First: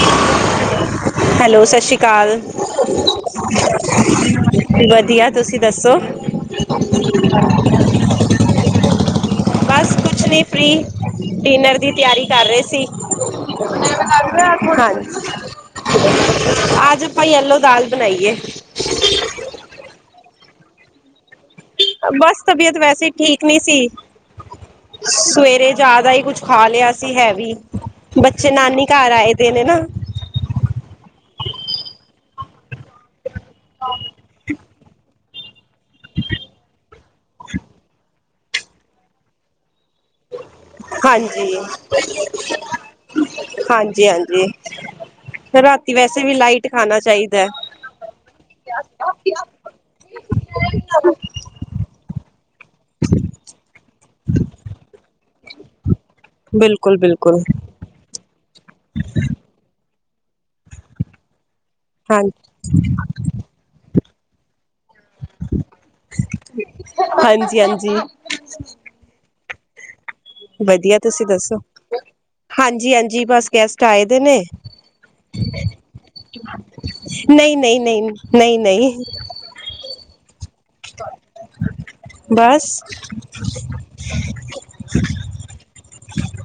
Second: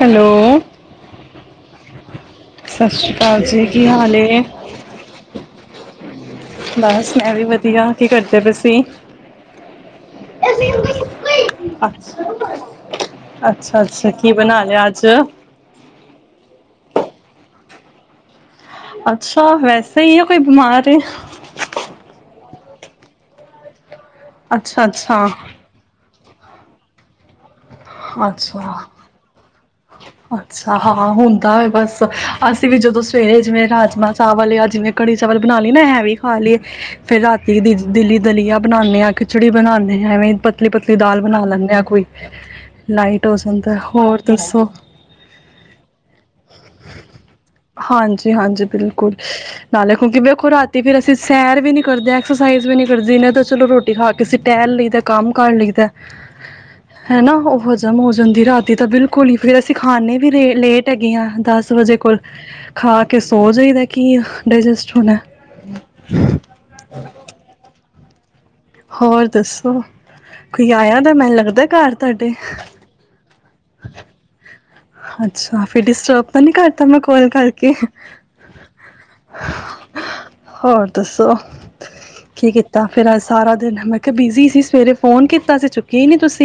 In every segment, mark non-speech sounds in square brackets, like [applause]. Hello hello [unintelligible] [unintelligible] ਸਤਿ ਸ਼੍ਰੀ ਅਕਾਲ ਜੀ ਕੀ ਹਾਲ ਏ ਵਧੀਆ ਤੁਸੀਂ ਦੱਸੋ ਬਸ ਮੈਂ ਵੀ ਵਧੀਆ ਕੀ ਕਰਦੇ ਪਏ ਸੀ ਬਸ ਕੁਛ ਨੀ ਫਰੀ ਡਿਨਰ ਦੀ ਤਿਆਰੀ ਅੱਛਾ ਕਰ ਰਹੇ ਸੀ। ਅੱਛਾ ਅੱਛਾ ਕੀ ਬਣਾ ਲਿਆ ਅੱਜ ਅੱਜ ਭਾਈ ਯੈਲੋ ਦਾਲ ਬਣਾਈਏ ਅੱਛਾ ਵੈਸੇ ਹੀ ਹੈ ਕੋਈ ਬਿਮਾਰ ਐ। ਬਸ ਤਬੀਅਤ ਵੈਸੇ ਠੀਕ ਨਹੀਂ ਸੀ। ਅੱਛਾ ਅੱਛਾ ਸਵੇਰੇ ਜਿਆਦਾ ਹੀ ਕੁਛ ਖਾ ਲਿਆ ਸੀ ਹੈਵੀ ਬੱਚੇ ਅੱਛਾ ਨਾਨੀ ਘਰ ਆਏ ਦੇ ਨੇ ਨਾ ਅੱਛਾ ਹਾਂ ਹੁੰਦਾ ਹੈ ਬਸ ਅਸੀਂ ਵੀ ਜਦੋਂ ਪੇਜਵੇਂ ਰਾਜਮਾ ਚਾਵਲ ਆ ਜਿਵੇਂ ਕੜੀ ਸਵਾਲ ਬਣਾ ਲਈ ਨਾ ਹੈਵੀ ਖਾ ਲਈਏ ਫੇਰ ਰਾਤੀ ਦਿੱਲੀ ਦਲੀਆ ਬਣਾਂਦੇ ਹਾਂ ਖਿਚੜੀ ਬਣਾਂਦੇ ਆ ਐਵੇਂ ਪਤਲੀ ਪਤਲੀ ਦਾਲ ਬਣਾ ਹਾਂਜੀ ਲੈਂਦੇ ਆ ਕੋਈ ਜਾਂਦਾ ਹਾਂਜੀ ਹੋਰ ਹਾਂਜੀ ਦੱਸੋ ਰਾਤੀ ਵੈਸੇ ਵੀ ਲਾਈਟ ਖਾਣਾ ਚਾਹੀਦਾ ਹੈ ਹਾਂਜੀ ਹਾਂਜੀ ਬਿਲਕੁਲ ਨਾਲੇ ਕਿਉਂਕਿ ਵੇਖੋ ਰਾਤੀ ਫਿਰ ਅਸੀਂ ਸੈਰ ਵੀ ਨੀ ਕਰਦੇ ਐਕਸਰਸਾਈਜ਼ ਵੀ ਨੀ ਕਰਦੇ ਇਹਨਾਂ ਤਾਂ ਚਲੋ ਰੋਟੀ ਖਾ ਕੇਸੀਂ ਟਹਿਰ ਲਈਦਾ ਕੰਮ ਕਾਰ ਲਈਖਦਾ। ਬਿਲਕੁਲ ਬਿਲਕੁਲ। ਹੋ ਜਾਂਦੀ ਰਾਤੀ ਤਾਂ ਬਿਲਕੁਲ ਹੀ ਫੇਰ ਅਸੀਂ ਖਾਨੇ ਵੀ ਰੇ ਲੇਟ ਹੈਗੀਆਂ ਦੱਸ ਵਜੇ ਕੋਲ ਹਾਂ ਖਾ ਕੇ ਸੋ ਜਾਈਦਾ। ਕਿ ਡਾਇਜੈਸਟ ਹੋਣਾ ਹਾਂਜੀ ਹਾਂਜੀ। ਹੋਰ ਦੱਸੋ ਓ ਵਧੀਆ ਤੁਸੀਂ ਦੱਸੋ ਤੁਹਾਡੇ ਹਾਂਜੀ ਹਾਂਜੀ ਬਸ ਗੈਸਟ ਆਏ ਵੇ ਨੇ। ਅੱਛਾ ਫਿਰ ਡਿਸਟਰਬ ਤਾਂ ਨੀ ਕਰਤਾ ਮੈਂ ਕੋਲ ਨਹੀਂ ਕਰਕੇ ਨਹੀਂ ਨਹੀਂ ਨਹੀਂ ਨਹੀਂ ਹੋਰ ਦੱਸੋ ਕੀ ਬਸ ਕੀਤਾ ਫੇਰ ਅੱਜ ਸਾਰਾ ਦਿਨ ਮੈਂ ਕਿਹਾ ਬਿਜੀੀ ਸੀ ਸਵੇਰੇ ਫੋਨ ਕੀਤਾ ਸੀ ਚੁਕਿਆ। ਗਏ ਨਹੀਂ ਤੁਸੀ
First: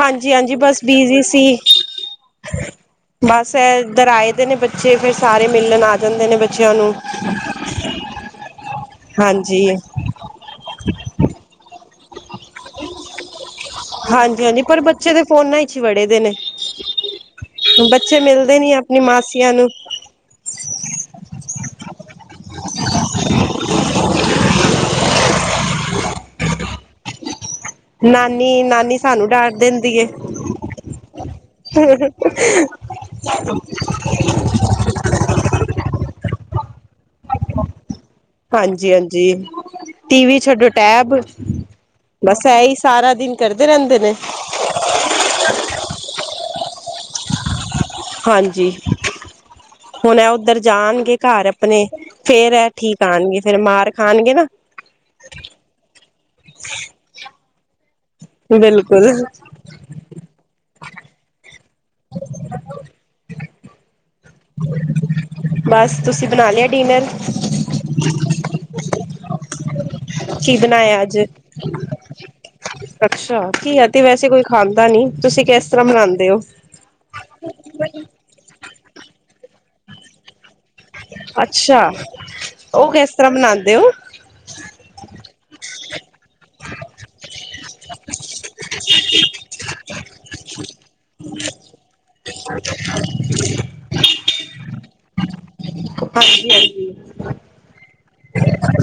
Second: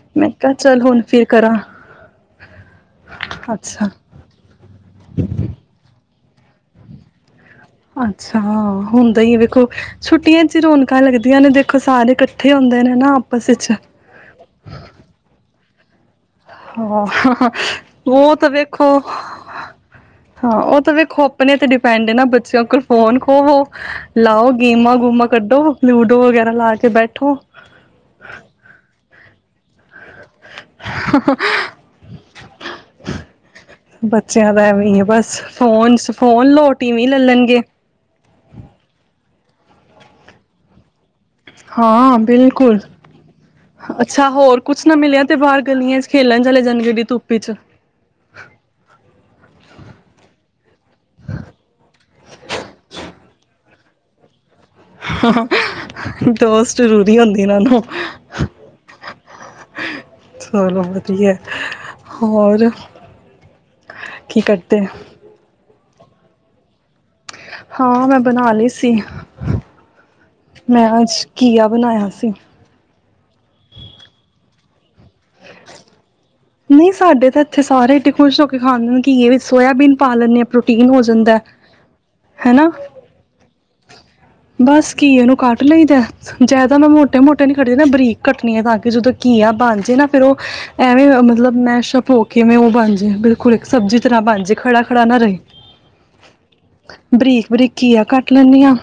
ਹਾਂਜੀ ਹਾਂਜੀ ਬਸ ਬਿਜੀ ਕਰਾਂ ਸੀ। ਬਸ ਅੱਛਾ ਇੱਧਰ ਆਏ ਦੇ ਨੇ ਬੱਚੇ ਫੇਰ ਸਾਰੇ ਮਿਲਣ ਆ ਜਾਂਦੇ ਨੇ। ਬੱਚਿਆਂ ਨੂੰ ਅੱਛਾ। ਹੁੰਦਾ ਹੀ ਹੈ ਹਾਂਜੀ ਵੇਖੋ ਛੁੱਟੀਆਂ ਚ ਰੌਣਕਾਂ ਲੱਗਦੀ। ਆਂ ਨੇ ਦੇਖੋ ਸਾਰੇ ਇਕੱਠੇ ਹੁੰਦੇ ਨੇ ਨਾ ਆਪਸ ਵਿੱਚ ਹਾਂਜੀ ਹਾਂਜੀ ਪਰ ਬੱਚੇ [inaudible] ਹਾਂ ਬੱਚੇ ਉਹ ਤੇ ਮਿਲਦੇ ਨੀ ਵੇਖੋ ਆਪਣੀ ਮਾਸੀਆਂ ਨੂੰ ਹਾਂ ਉਹ ਤੇ ਵੇਖੋ ਆਪਣੇ ਤੇ ਡ ਪੈਂਦੇ ਨਾ ਬੱਚਿਆਂ ਕੋਲ ਫੋਨ ਖੋਵੋ ਲਾਓ ਗੇਮਾਂ ਗੂਮਾਂ ਕੱਢੋ ਲੂਡੋ ਵਗੈਰਾ ਲਾ ਕੇ ਬੈਠੋ ਨਾਨੀ ਨਾਨੀ ਸਾਨੂੰ ਡਾਂਟ ਦਿੰਦੀ ਏ [inaudible] ਬੱਚਿਆਂ ਦਾ ਐਵੇਂ ਬਸ ਫੋਨ ਫੋਨ ਲੋਟ ਟੀਵੀ ਲੈ ਲਣਗੇ ਹਾਂਜੀ ਹਾਂਜੀ ਟੀਵੀ ਛੱਡੋ ਟੈਬ ਹਾਂ ਬਸ ਇਹੀ ਬਿਲਕੁਲ ਸਾਰਾ ਦਿਨ ਕਰਦੇ ਰਹਿੰਦੇ ਨੇ ਅੱਛਾ ਹੋਰ ਕੁਛ ਨਾ ਮਿਲਿਆ ਤੇ ਬਾਹਰ ਗਲੀਆਂ ਚ ਖੇਲਣ ਚੱਲੇ ਜਾਣਗੇ ਰਿ ਧੁੱਪੀ 'ਚ ਹਾਂਜੀ ਹੁਣ ਇਹ ਉੱਧਰ ਜਾਣਗੇ ਘਰ ਆਪਣੇ ਫੇਰ ਇਹ ਠੀਕ ਆਉਣਗੇ ਫੇਰ ਮਾਰ ਖਾਣਗੇ ਨਾ ਹਾਂ ਦੋਸਤ ਜ਼ਰੂਰੀ ਹੁੰਦੀ ਇਹਨਾਂ ਨੂੰ ਬਿਲਕੁਲ ਚਲੋ ਵਧੀਆ ਹੋਰ ਕੀ ਕਰਤੇ ਬਸ ਤੁਸੀਂ ਬਣਾ ਲਿਆ ਡਿਨਰ ਹਾਂ ਮੈਂ ਬਣਾ ਲਈ ਸੀ ਕੀ ਮੈਂ ਬਣਾਇਆ ਅੱਜ ਘੀਆ ਬਣਾਇਆ ਸੀ ਅੱਛਾ ਕੀ ਆ ਤੇ ਵੈਸੇ ਕੋਈ ਖਾਂਦਾ ਨੀ ਤੁਸੀਂ ਕਿਸ ਤਰ੍ਹਾਂ ਬਣਾਉਂਦੇ ਹੋ ਨਹੀਂ ਸਾਡੇ ਤਾਂ ਇੱਥੇ ਸਾਰੇ ਇਡੇ ਖੁਸ਼ ਹੋ ਕੇ ਖਾਂਦੇ ਘੀਆ ਸੋਇਆਬੀਨ ਪਾ ਲੈਣੀ ਹਾਂ ਅੱਛਾ ਹੈਨਾ ਉਹ ਕਿਸ ਤਰ੍ਹਾਂ ਬਣਾਉਂਦੇ ਹੋ ਬਸ ਘੀਏ ਨੂੰ ਉਹਨੂੰ ਕੱਟ ਨਈ ਜਿਆਦਾ ਮੈਂ ਮੋਟੇ ਮੋਟੇ ਨੀ ਕਟਦੀ ਨਾ ਬਰੀਕ ਕੱਟਣੀ ਹੈ ਤਾਂ ਕਿ ਜਦੋਂ ਘੀਆ ਬਣ ਜਾ ਨਾ ਫੇਰ ਉਹ ਐਵੇਂ ਮਤਲਬ ਮੈਂ ਛਪੋ ਕੇਵੇਂ ਉਹ ਬਣ ਜਾ ਬਿਲਕੁਲ ਇੱਕ ਸਬਜ਼ੀ ਤਰ੍ਹਾਂ ਬਣ ਜਾ ਖੜਾ ਖੜਾ ਨਾ ਰਹੇ ਹਾਂਜੀ ਹਾਂਜੀ ਬਰੀਕ ਬਰੀਕ ਘੀਆ ਕੱਟ ਲੈਂਦੀ ਹਾਂ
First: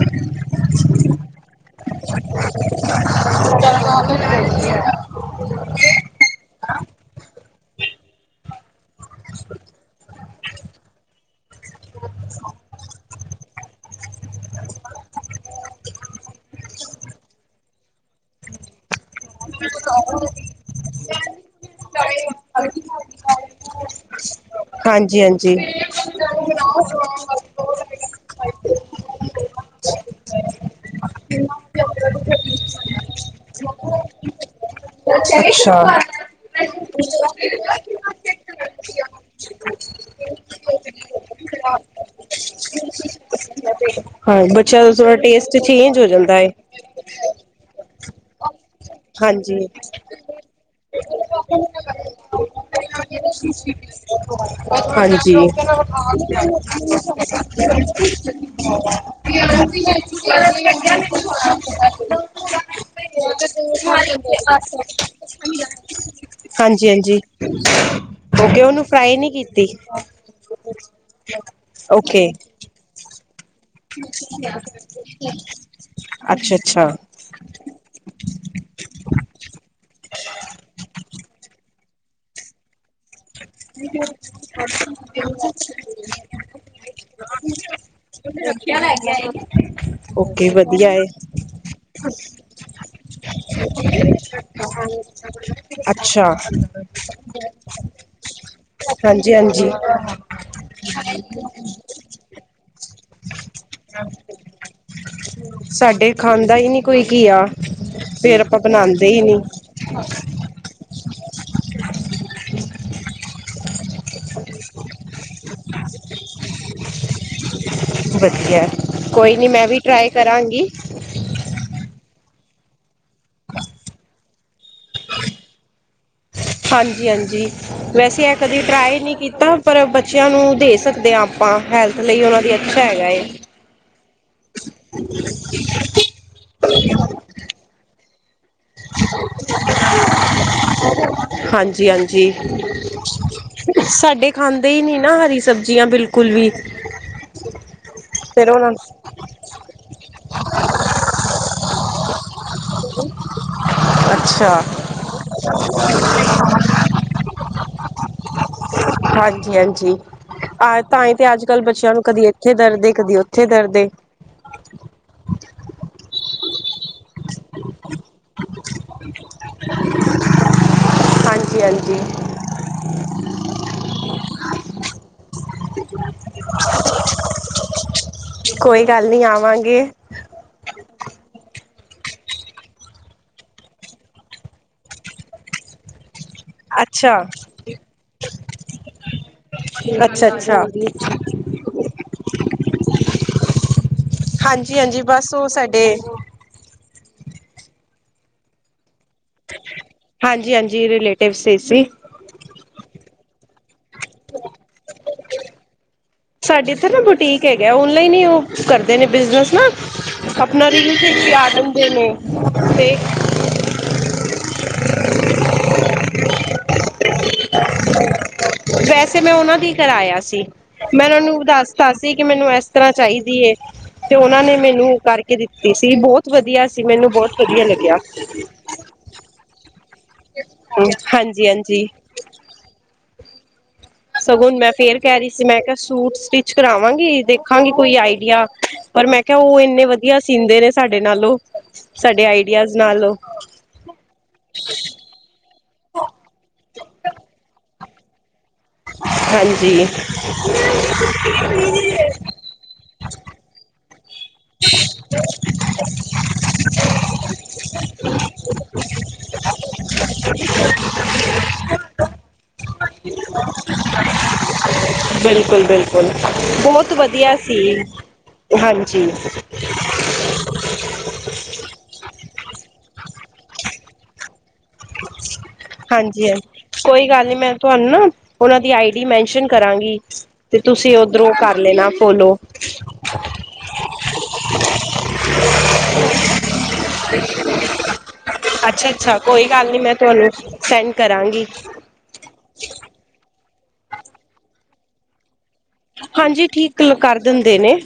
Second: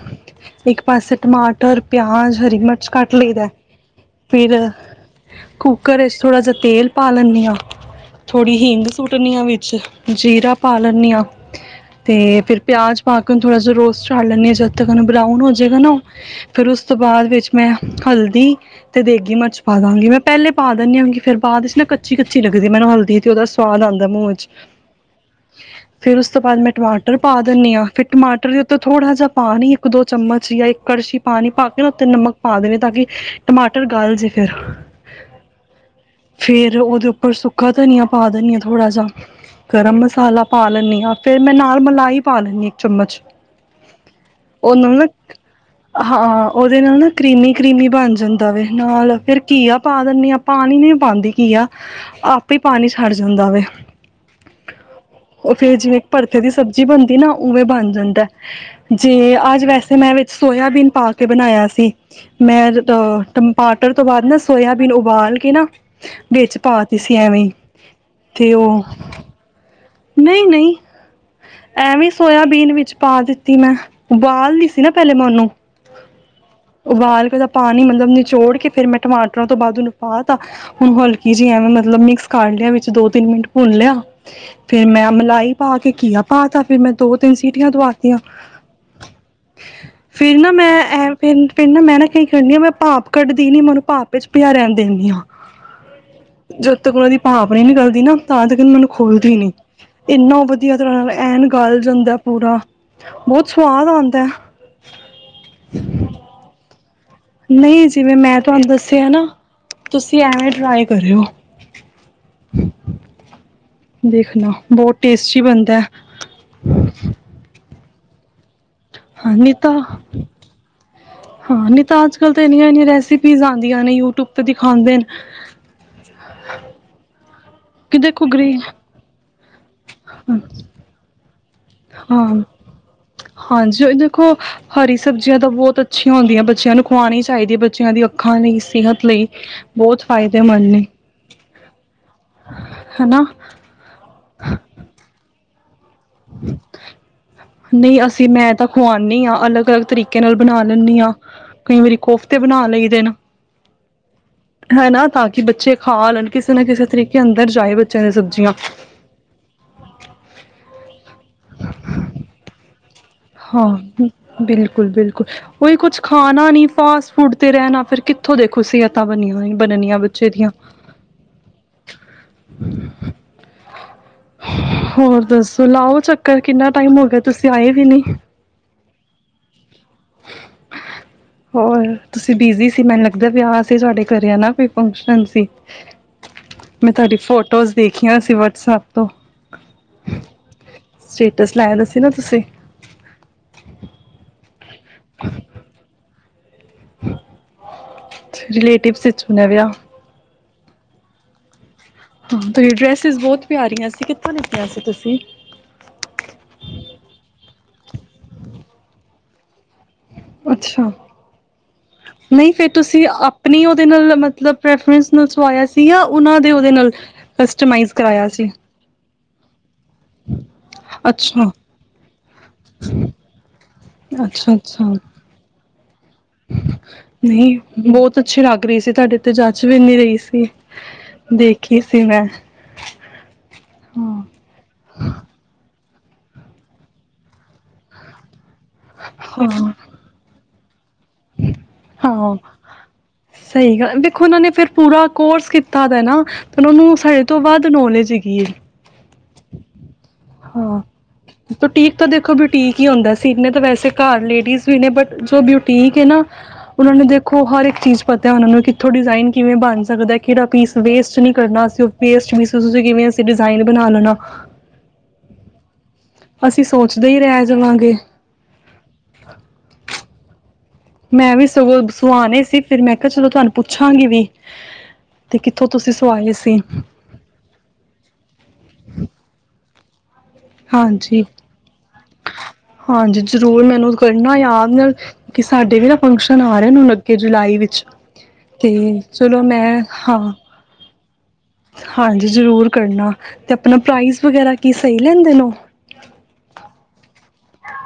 ਇੱਕ ਪਾਸੇ ਟਮਾਟਰ ਪਿਆਜ ਹਰੀ ਮਿਰਚ ਕੱਟ ਲਈਦਾ ਫਿਰ ਕੁੱਕਰ ਵਿੱਚ ਥੋੜ੍ਹਾ ਜਹਾ ਤੇਲ ਪਾ ਲੈਂਦੀ ਹਾਂ ਥੋੜ੍ਹੀ ਹਿੰਗ ਸੁੱਟਣੀ ਹਾਂ ਵਿੱਚ ਜੀਰਾ ਪਾ ਲੈਂਦੀ ਹਾਂ ਤੇ ਫੇਿਰ ਪਿਆਜ ਪਾ ਕੇ ਥੋੜ੍ਹਾ ਜਿਹਾ ਰੋਸਟ ਚੜ ਲੈਂਣੀ ਹਾਂ ਜਦ ਤਕ ਬਰਾਊਨ ਹੋ ਜਾਏਗਾ ਨਾ ਫੇਿਰ ਉਸ ਤੋਂ ਬਾਅਦ ਵਿੱਚ ਮੈਂ ਹਲਦੀ ਤੇ ਦੇਗੀ ਮਿਰਚ ਪਾ ਦੇਵਾਂਗੀ ਮੈਂ ਪਹਿਲੇ ਪਾ ਦਿੰਦੀ ਹਾਂਗੀ ਫੇਿਰ ਬਾਅਦ ਇਸ ਨਾ ਕੱਚੀ ਕੱਚੀ ਲੱਗਦੀ ਮੈਨੂੰ ਹਲਦੀ ਤੇ ਉਹਦਾ ਸਵਾਦ ਆਉਂਦਾ ਮੂੰਹਚ ਹਾਂਜੀ ਹਾਂਜੀ ਫੇਿਰ ਉਸ ਤੋਂ ਬਾਅਦ ਮੈਂ ਟਮਾਟਰ ਪਾ ਦਿੰਦੀ ਹਾਂ ਫਿਰ ਟਮਾਟਰ ਦੇ ਉੱਤੇ ਥੋੜਾ ਜਿਹਾ ਪਾਣੀ ਚਮਚ ਜਾਂ ਇੱਕ ਕੜਛੀ ਪਾਣੀ ਪਾ ਕੇ ਨਾ ਉਤੇ ਨਮਕ ਪਾ ਦੇਵੇ ਤਾਂ ਕਿ ਟਮਾਟਰ ਗਲ ਜੇ ਫਿਰ ਅੱਛਾ। ਫਿਰ ਉਹਦੇ ਉੱਪਰ ਸੁੱਕਾ ਧਨੀਆ ਪਾ ਦਿੰਦੀ ਹਾਂ ਥੋੜ੍ਹਾ ਜ ਗਰਮ ਮਸਾਲਾ ਪਾ ਲੈਂਦੀ ਹਾਂ ਫੇਰ ਮੈਂ ਨਾਲ ਮਲਾਈ ਪਾ ਲੈਂਦੀ ਹਾਂ ਇੱਕ ਚਮਚ, ਅ, ਤੇ ਹਾਂ, ਉਹ ਬੱਚਿਆਂ ਦਾ ਨਾਲ ਨਾ ਥੋੜਾ ਟੇਸਟ ਚੇਂਜ ਹੋ ਜਾਂਦਾ ਹਾਂ ਏ ਉਹਦੇ ਨਾਲ ਨਾ ਕਰੀਮੀ ਕਰੀਮੀ ਬਣ ਜਾਂਦਾ ਵ ਨਾਲ ਫਿਰ ਘੀਆ ਪਾ ਦਿੰਦੇ ਹਾਂ ਪਾਣੀ ਪਾਣੀ ਨੀ ਪਾਉਂਦੀ ਘੀਆ ਆਪੇ ਪਾਣੀ ਛੱਡ ਜਾਂਦਾ ਵੇ ਹਾਂਜੀ ਉਹ ਫਿਰ ਜਿਵੇਂ ਭਰਥੇ ਦੀ ਸਬਜ਼ੀ ਬਣਦੀ ਤੇ ਅੱਜ ਵੈਸੇ ਮੈਂ ਵਿੱਚ ਸੋਇਆਬੀਨ ਪਾ ਕੇ ਬਣਾਇਆ ਸੀ, ਮੈਂ ਅ ਟਮਾਟਰ ਤੋਂ ਬਾਅਦ ਨਾ ਸੋਇਆਬੀਨ ਉਬਾਲ ਕੇ ਨਾ ਵਿੱਚ ਪਾ ਤ ਸੀ ਐਵੇਂ। ਓਕ ਉਹਨੂੰ ਫਰਾਈ ਨਹੀਂ ਕੀਤੀ? ਨਹੀਂ-ਨਹੀਂ, ਐਵੇਂ ਓਕੇ ਸੋਇਆਬੀਨ ਵਿੱਚ ਪਾ ਦਿੱਤਾ ਮੈਂ ਉਬਾਲਦੀ ਸੀ ਨਾ ਪਹਿਲੇ ਮੈਂ ਉਹਨੂੰ, ਅੱਛਾ, ਅੱਛਾ ਉਬਾਲ ਕੇ ਉਹਦਾ ਪਾਣੀ ਮਤਲਬ ਨਿਚੋੜ ਕੇ ਫਿਰ ਮੈਂ ਟਮਾਟਰਾਂ ਤੋਂ ਬਾਅਦ ਉਹਨੂੰ ਪਾ ਤਾ ਹੁਣ ਹਲਕੀ ਜਿਹੀ ਐਵੇਂ ਮ ਮਤਲਬ ਮਿਕਸ ਕਰ ਲਿਆ। ਦੋ ਤਿੰਨ ਮਿੰਟ ਭੁੰਨ ਲਿਆ। ਫੇਰ ਮੈਂ ਮਲਾਈ ਪਾ ਕੇ ਘੀਆ ਪਾ ਤਾ ਫਿਰ ਮੈਂ ਦੋ ਤਿੰਨ ਸੀਟੀਆਂ ਦਵਾਤੀਆਂ, ਫਿਰ ਓਕੇ ਨਾ ਵਧੀਆ ਏ। ਮੈਂ ਫ ਫਿਰ ਨਾ ਮੈਂ ਨਾ ਕ ਖਣੀ ਆ ਮੈਂ ਭਾਪ ਕੱਢਦੀ ਨੀ ਮੈਨੂੰ ਪਾਪ ਵਿੱਚ ਪਿਆ ਰਹਿਣ ਦਿੰਦੀ ਹਾਂ, ਅੱਛਾ ਜਦੋਂ ਤੱਕ ਉਹਨਾਂ ਦੀ ਪਾਫ ਨਹੀਂ ਨਿਕਲਦੀ ਨਾ ਤਾਂ ਤੱਕ ਮੈਨੂੰ ਹਾਂਜੀ, ਖੁਲਦੀ ਨੀ। ਹਾਂਜੀ ਇੰਨਾ ਵਧੀਆ ਤਰ੍ਹਾਂ ਨਾਲ ਐਨ ਗਾਲ ਜਾਂਦਾ। ਪੂਰਾ ਬਹੁਤ ਸਵਾਦ ਆਉਂਦਾ। ਸਾਡੇ ਖਾਂਦਾ ਹੀ ਨੀ ਕੋਈ ਘੀਆ ਨਹੀਂ ਜਿਵੇਂ ਮੈਂ ਫੇਰ ਆਪਾਂ ਤੁਹਾਨੂੰ ਬਣਾਦੇ ਦੱਸਿਆ ਹੀ ਨਾ ਨੀ ਤੁਸੀਂ ਐਵੇਂ ਡਰਾਇੰਗ ਕਰੇਓ, ਦੇਖਣਾ ਬਹੁਤ ਟੇਸਟੀ ਬਣਦਾ। ਵਧੀਆ। ਕੋਈ ਹਾਂ ਨੀ ਨਹੀਂ ਮੈਂ ਵੀ ਤਾਂ ਟਰਾਈ ਕਰਾਂਗੀ। [inaudible] [inaudible] ਨਹੀਂ ਤਾਂ ਅੱਜ ਕੱਲ੍ਹ ਤੇ ਇੰਨੀਆਂ ਇੰਨੀਆਂ ਰੈਸਪੀ ਪੀਜ਼ ਆਉਂਦਿਆਂ ਨੇ ਯੂਟਿਊਬ ਤੇ ਦਿਖਾਉਂਦੇ ਨੇ। ਹਾਂਜੀ-ਹਾਂਜੀ। ਕਿ ਵੈਸੇ ਦੇਖੋ ਇਹ ਗ੍ਰੀ ਕਦੀ ਟਰਾਈ ਨਹੀ ਕੀਤ ਤਾਂ ਪਰ ਬੱਚਿਆਂ ਨੂੰ ਦੇ ਸਕਦੇ ਹਾਂ ਆਪ ਹਾਂ, ਹਾਂਜੀ ਉਹ ਦੇਖੋ, ਹਰੀ ਸਬਜ਼ੀਆਂ ਤਾਂ ਬਹੁਤ ਅੱਛੀਆਂ ਹੁੰਦੀਆਂ ਬੱਚਿਆਂ ਨੂੰ, ਖਵਾਣੀ ਚਾਹੀਦੀ ਹੈ। ਬ ਬੱਚਿਆਂ ਦੀ ਅੱਖਾਂ ਲਈ, ਸਿਹਤ ਲਈ, ਬਹੁਤ ਫਾਇਦੇਮੰਦ ਨੇ। ਹਾਂਜੀ, ਹਾਂਜੀ ਹਨਾ ਸਾਡੇ ਖਾਂਦੇ ਹੀ ਨੀ ਨਾ, ਹਰੀ ਸਬਜ਼ੀ। ਜਿਆਂ ਬਿਲਕੁਲ ਵੀ। ਨਹੀਂ ਅਸੀਂ ਫਿਰ ਮੈਂ ਤਾਂ ਉਹਨਾਂ ਖਵਾਨੀ ਆਂ, ਅਲੱਗ ਅਲੱਗ ਤਰੀਕੇ ਨਾਲ ਬਨਾ ਲੈਂਨੀ ਆਂ। ਕਈ ਵਾਰੀ, ਕੋਫਤੇ ਬਣਾ ਲਈ ਦੇਨ। ਅੱਛਾ ਹੈਨਾ, ਤਾਂ ਕਿ ਬੱਚੇ ਖਾ ਲੈਨ ਕਿਸੇ ਨਾ ਕਿਸੇ ਤਰੀਕੇ ਕਿ ਅੰਦਰ ਜਾਏ ਬੱਚਿਆਂ ਦੇ ਸਬਜ਼ੀਆਂ। ਹਾਂਜੀ, ਹਾਂਜੀ ਆ ਤਾਂ ਹੀ ਤੇ ਅੱਜ- ਕੱਲ ਬੱਚਿਆਂ ਨੂੰ ਕਦੀ ਇੱਥੇ ਦਰਦ ਈ। ਹਾਂ ਬਿ ਬਿਲਕੁਲ -ਬਿਲਕੁਲ ਉਹੀ ਕੁਛ ਖਾਨਾ ਨੀ ਫਾਸਟ- ਫੂਡ ਤੇ ਰਹਿਨਾ, ਫਿਰ ਕਿੱਥੋਂ ਦੇਖੋ ਸਿਹਤਾਂ ਬਨੀਆਂ ਹੋਇ ਬਨਨੀਆਂ ਬੱਚੇ ਦੀਆਂ। ਹਾਂਜੀ ਹਾਂਜੀ ਹੋਰ ਦੱਸੋ, ਲਾਓ ਚੱਕਰ ਕਿੰਨਾ ਟਾਈਮ ਹੋ ਗਿਆ, ਤੁਸੀ ਆਏ ਵੀ ਨੀ। ਕੋਈ ਗੱਲ ਨੀ ਆਵਾਂਗੇ। ਹੋਰ ਤੁਸੀਂ ਬਿਜੀ ਸੀ ਮੈਨੂੰ ਲੱਗਦਾ, ਵਿਆਹ ਸੀ ਤੁਹਾਡੇ ਘਰੇ ਹੈਨਾ ਕੋਈ ਫੰਕਸ਼ਨ ਸੀ। ਮੈਂ ਤੁਹਾਡੀ ਅੱਛਾ ਫੋਟੋਜ਼ ਦੇਖੀਆਂ ਸੀ ਵਟਸਪ ਤੋਂ, ਅੱਛਾ ਅੱਛਾ ਸਟੇਟਸ ਲਾਇਆ ਦਾ ਸੀ ਨਾ ਤੁਸੀ। ਹਾਂਜੀ -ਹਾਂਜੀ ਬਸ ਉਹ ਸਾਡੇ ਹ [inaudible] ਰਿਲੇਟਿਵ ਸੀ। ਹਾਂਜੀ ਹਾਂਜੀ ਰਿਲੇਟਿਵ ਸੀ‌ ਸੀ। ਹਾਂ ਤੇਰੀ ਡਰੈਸਿਸ ਬਹੁਤ ਪਿਆਰੀਆਂ ਸੀ। ਕਿੱਥੋਂ ਲਿਤੀਆਂ ਸੀ ਤੁਸੀ? ਔਨਲਾਈਨ ਹੀ ਉਹ ਕਰਦੇ ਨੇ, ਬਿਜ਼ਨਸ ਨਾ। ਆਪਣਾ ਅੱਛਾ, ਰੀਲਸ ਵਿੱਚ ਵੀ ਆ ਜਾਂਦੇ ਨੇ ਨਹੀਂ ਫੇਰ ਤੇ ਤੁਸੀ ਆਪਨੀ ਉਹਦੇ ਨਾਲ, ਮਤਲਬ ਪ੍ਰੈਫਰੈਂਸ ਨਾਲ ਸਵਾਇਆ ਸੀ। ਸੀ ਉਹਨਾਂ ਦੇ ਉਹਦੇ ਨਾਲ। ਕਸਟਮਾਈਜ਼ ਕਰਾਇਆ ਸੀ [inaudible] ਵੈਸੇ ਮੈਂ ਉਹਨਾਂ ਦੀ ਕਰਾਇਆ ਸੀ, ਮੈਂ ਉਹਨਾਂ ਨੂੰ ਅੱਛਾ ਦੱਸ- ਦੱਸ ਕਿ ਮੈਨੂੰ ਇਸ ਤਰ੍ਹਾਂ ਚਾਹੀਦੀ ਏ, ਤੇ ਉਹਨਾਂ ਅੱਛਾ ਨੇ ਅੱਛਾ ਮੈਨੂੰ ਕਰਕੇ ਦਿੱਤੀ [unintelligible] ਵਧੀਆ ਸੀ ਮੈਨੂੰ ਬਹੁਤ ਨਹੀਂ ਵਧੀਆ ਲੱਗਿਆ ਬਹੁਤ ਅੱਛੀ ਲੱਗ ਰਹੀ ਸੀ, ਤੁਹਾਡੇ ਤੇ ਜਚ ਵੀ ਇੰਨੀ ਰਹੀ ਸੀ। ਹਾਂਜੀ ਦੇਖੀ ਹਾਂਜੀ ਸੀ ਮੈਂ ਹਾਂ ਸਗੋਂਣ, ਮੈਂ ਫੇਰ ਕਹਿ ਰਹੀ ਸੀ ਮੈਂ ਕਿਹਾ ਸੂਟ ਸਟਿੱਚ ਕਰਾਵਾਂਗੀ, ਦੇਖਾਂਗੀ ਕੋਈ ਆਈਡੀਆ ਪਰ ਮੈਂ ਕਿਹਾ ਉਹ ਹਾਂ ਇੰਨੇ ਵਧੀਆ ਸੀਂਦੇ ਨੇ ਸਾਡੇ ਨਾਲੋਂ ਸਾਡੇ ਹਾਂ ਆਈਡੀਆਜ਼ ਨਾਲੋਂ ਸਹੀ ਗੱਲ ਦੇਖੋ ਉਹਨਾਂ ਨੇ ਫਿਰ ਪੂਰਾ ਕੋਰਸ ਕੀਤਾ ਦੈ ਨਾ ਉਹਨਾਂ ਨੂੰ ਸਾਡੇ ਤੋਂ ਵੱਧ ਨੌਲੇਜ ਹੇਗੀ ਏ। ਹਾਂਜੀ। ਹਾਂ ਬੁਟੀਕ ਤਾਂ ਦੇਖੋ ਬੁਟੀਕ ਹੀ ਹੁੰਦਾ ਸੀਨੇ ਤਾਂ ਵੈਸੇ ਘਰ ਲੇਡੀਜ਼ ਵੀ ਨੇ ਬਟ ਜੋ ਬੁਟੀਕ ਏ ਨਾ ਉਹਨਾ ਨੂੰ ਦੇਖੋ ਹਰ ਇੱਕ ਚੀਜ਼ ਪਤਾ ਉਹਨਾਂ ਨੂੰ ਕਿੱਥੋਂ ਡਿਜ਼ਾਇਨ ਕਿਵੇਂ ਬਣ ਸਕਦਾ, ਕਿਹੜਾ ਪੀਸ ਵੇਸਟ ਨੀ ਕਰਨਾ ਅਸੀਂ, ਉਹ ਵੇਸਟ ਵੀ ਤੁਸੀਂ ਕਿਵੇਂ ਅਸੀਂ ਡਿਜ਼ਾਇਨ ਬਣਾ ਲੈਣਾ। ਬਿਲਕੁਲ-ਬਿਲ ਅਸੀਂ ਬਹੁਤ ਸੋਚਦੇ ਹੀ ਵਧੀਆ ਰਹਿ ਸੀ। ਜਾਵਾਂਗੇ। ਹਾਂਜੀ। ਮੈਂ ਵੀ ਸਗੋਂ ਸੁਆਣੇ ਸੀ ਫਿਰ ਮੈਂ ਕਿਹਾ ਚਲੋ ਤੁਹਾਨੂੰ ਪੁੱਛਾਂਗੀ ਵੀ। ਤੇ ਕਿੱਥੋਂ ਤੁਸੀਂ ਸਵਾਏ ਸੀ ਹਾਂਜੀ-ਹਾਂਜੀ ਕੋਈ ਗੱਲ ਨਹੀਂ ਮੈਂ ਤੁਹਾਨੂੰ ਨਾ ਉਹਨਾਂ ਦੀ ਆਈ ਡੀ ਮੈਨਸ਼ਨ ਕਰਾਂਗੀ। [inaudible] ਤੇ ਤੁਸੀਂ ਹਾਂਜੀ। ਉਧਰੋਂ ਕਰ ਲੈਣਾ ਫੋਲੋ। ਹਾਂਜੀ ਜਰੂਰ ਮੈਨੂੰ ਕਰਨਾ ਯਾਦ ਨਾਲ ਕਿ ਸਾਡੇ ਵੀ ਨਾ ਫੰਕਸ਼ਨ ਆ ਰਹੇ ਅਗੇ ਜੁਲਾਈ ਵਿੱਚ। ਤੇ ਅੱਛਾ-ਅੱਛਾ ਚਲੋ ਕੋਈ ਗੱਲ ਨੀ ਮੈਂ ਤੁਹਾਨੂੰ ਹਾਂ ਸੈਂਡ ਕਰਾਂ ਹਾਂਜੀ ਜ਼ਰੂਰ ਕਰਨਾ ਤੇ ਆਪਣਾ ਪ੍ਰਾਈਜ਼ ਵਗੈਰਾ ਕੀ ਸਹੀ ਲੈਂਦੇ ਨੇ ਉਹ? ਹਾਂਜੀ ਠੀਕ ਕਰ ਦਿੰਦੇ ਨੇ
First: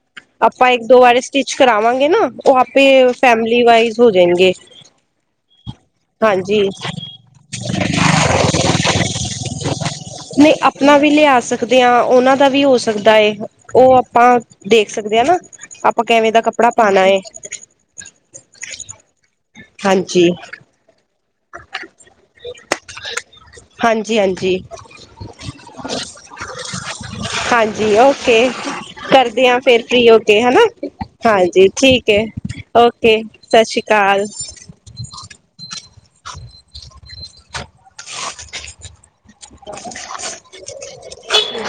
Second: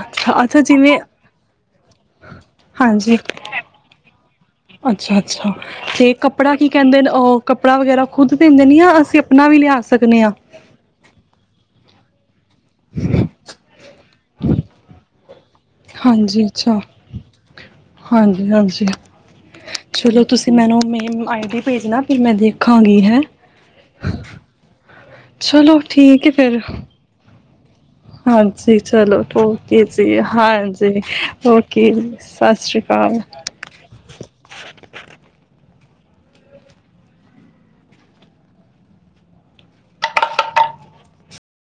ਅੱਛਾ ਅੱਛਾ ਆਪਾਂ ਇੱਕ ਜਿਵੇਂ ਦੋ ਵਾਰ ਸਟੀ ਕਰਾਵਾਂਗੇ ਨਾ ਉਹ ਆਪੇ ਫੈਮਿਲੀ ਵਾਈਜ਼ ਜਾਣਗੇ ਅੱਛਾ-ਅੱਛਾ ਤੇ ਕੱਪੜਾ ਹਾਂਜੀ ਕੀ ਕਹਿੰਦੇ ਓ ਕੱਪੜਾ ਵਗੈਰਾ ਖੁਦ ਦਿੰਦੇ ਨੇ ਯਾ ਅਸੀਂ ਆਪਣਾ ਵੀ ਲਿਆ ਸਕਨੇ ਯਾ? ਨਹੀਂ ਆਪਣਾ ਵੀ ਲਿਆ ਸਕਦੇ ਉਹਨਾਂ ਦਾ ਵੀ ਹੋ ਸਕਦਾ ਹੈ ਉਹ ਆਪਾਂ ਦੇਖ ਸਕਦੇ ਹੈ ਨਾ। ਆਪਾਂ ਕਿਵੇਂ ਦਾ ਹਾਂਜੀ। ਕੱਪੜਾ ਅੱਛਾ, ਪਾਉਣਾ ਹੈ ਹਾਂਜੀ-ਹਾਂਜੀ ਚਲੋ ਹਾਂਜੀ ਤੁਸੀਂ ਮੈਨੂੰ ਮ ਆਈ-ਡੀ ਭੇਜਣਾ ਫਿਰ ਮੈਂ ਦੇਖਾਂਗੀ ਹੈ ਹਾਂਜੀ ਹਾਂਜੀ ਚਲੋ ਠੀਕ ਏ ਫਿਰ। ਹਾਂਜੀ। ਜੀ ਓਕੇ ਹਾਂਜੀ ਚਲੋ ਕਰਦੇ ਹ ਫਿਰ ਓਕੇ ਫੀ ਹੋ ਜੀ ਕੇ ਹੈਨਾ, ਹਾਂਜੀ ਹਾਂਜੀ ਓਕੇ ਠੀਕ ਹੈ ਸਤਿ ਸ਼੍ਰੀ ਅਕਾਲ ਓਕੇ ਸਤਿ ਸ੍ਰੀ ਅਕਾਲ। [inaudible]